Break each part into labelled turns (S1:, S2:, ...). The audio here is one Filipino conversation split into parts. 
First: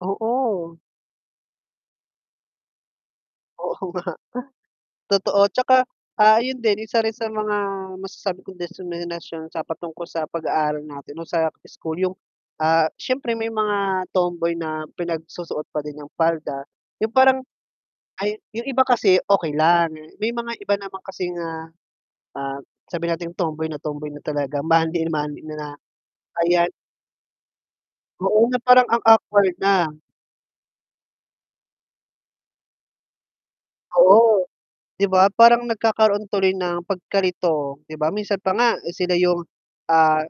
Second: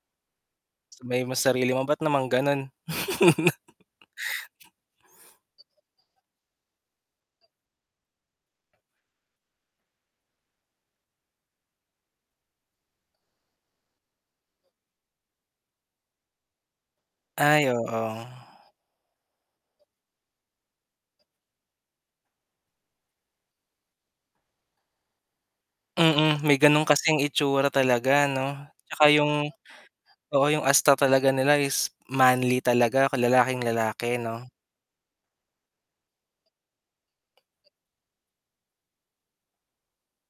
S1: Oo.
S2: Sabihin mo sa sarili mo ba't naman ganun?
S1: Oo nga. Totoo, 'tsaka, ah, ayun din isa rin sa mga masasabi kong diskriminasyon sa patungkol sa pag-aaral natin o sa school 'yung, ah, siyempre may mga tomboy na pinagsusuot pa din ng palda. 'Yung parang
S2: Ay, oo.
S1: ay, 'yung iba kasi okey lang, may mga iba naman kasi nga, ah ah, sabihin nating tomboy na tomboy na talaga, manly na manly na na,
S2: Mm, may
S1: ayan
S2: ganun kasing itsura talaga
S1: Oo, na
S2: ano
S1: parang ang
S2: 'tsaka 'yung
S1: awkward na.
S2: oo, 'yung asta talaga nila is manly talaga, kalalaking-lalake
S1: Oo,
S2: 'no?
S1: 'di ba, parang nagkakaroon tuloy ng pagkalito, 'di ba minsan pa nga sila 'yung, ah,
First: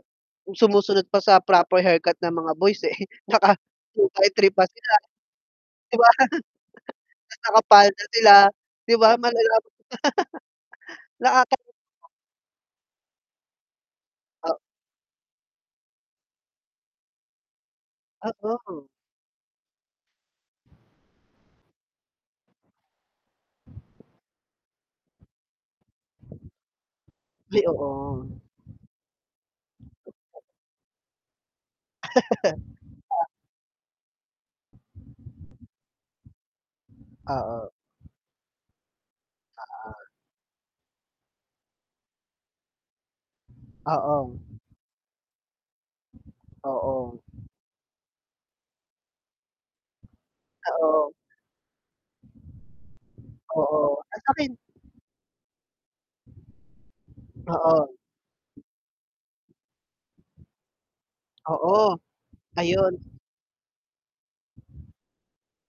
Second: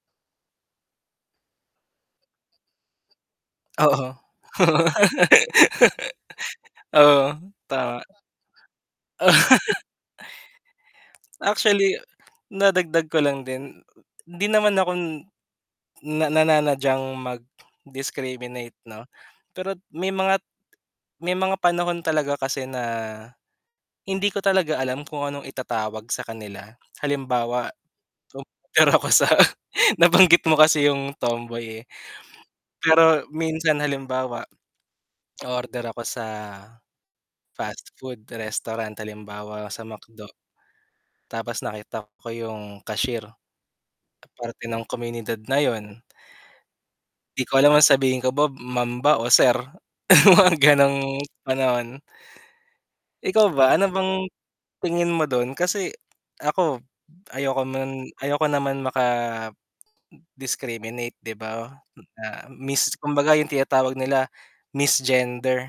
S1: sumusunod pa sa proper haircut ng mga boys, eh, naka two
S2: Oo.
S1: by three pa sila. 'Di ba?
S2: Oo,
S1: Ta's
S2: tama.
S1: nakapalda sila, 'di ba, malala na ata
S2: Actually,
S1: [unintelligible]
S2: na dagdag ko lang din, 'di
S1: Ah
S2: naman ako na nananadyang mag-discriminate
S1: Oo.
S2: 'no, pero't may mga may mga panahon talaga kasi na, hindi ko talaga alam kung anong itatawag sa kanila.
S1: Ay,
S2: Halimbawa,
S1: oo.
S2: to pero ako sa
S1: [unintelligible]
S2: nabanggit mo kasi 'yung tomboy, eh.
S1: [unintelligible]
S2: Pero
S1: pa.
S2: minsan halimbawa, o-order ako sa
S1: Oo.
S2: fast food restaurant, halimbawa sa
S1: Oo.
S2: McDo, tapos nakita ko 'yung cashier,
S1: Oo.
S2: parte ng komunidad na 'yun.
S1: Oo.
S2: 'Di ko alam ang sabihin ko ba, ma'am ba o sir. Mga
S1: Oo.
S2: gano'ng panahon. Ikaw ba, ano
S1: Oo.
S2: bang
S1: Eh, sa'kin
S2: tingin mo dun? Kasi ako, ayoko
S1: Oo.
S2: nun ayoko naman maka-discriminate 'di ba,
S1: Oo,
S2: na mis
S1: ayun.
S2: kumbaga 'yung tinatawag nila, "misgender."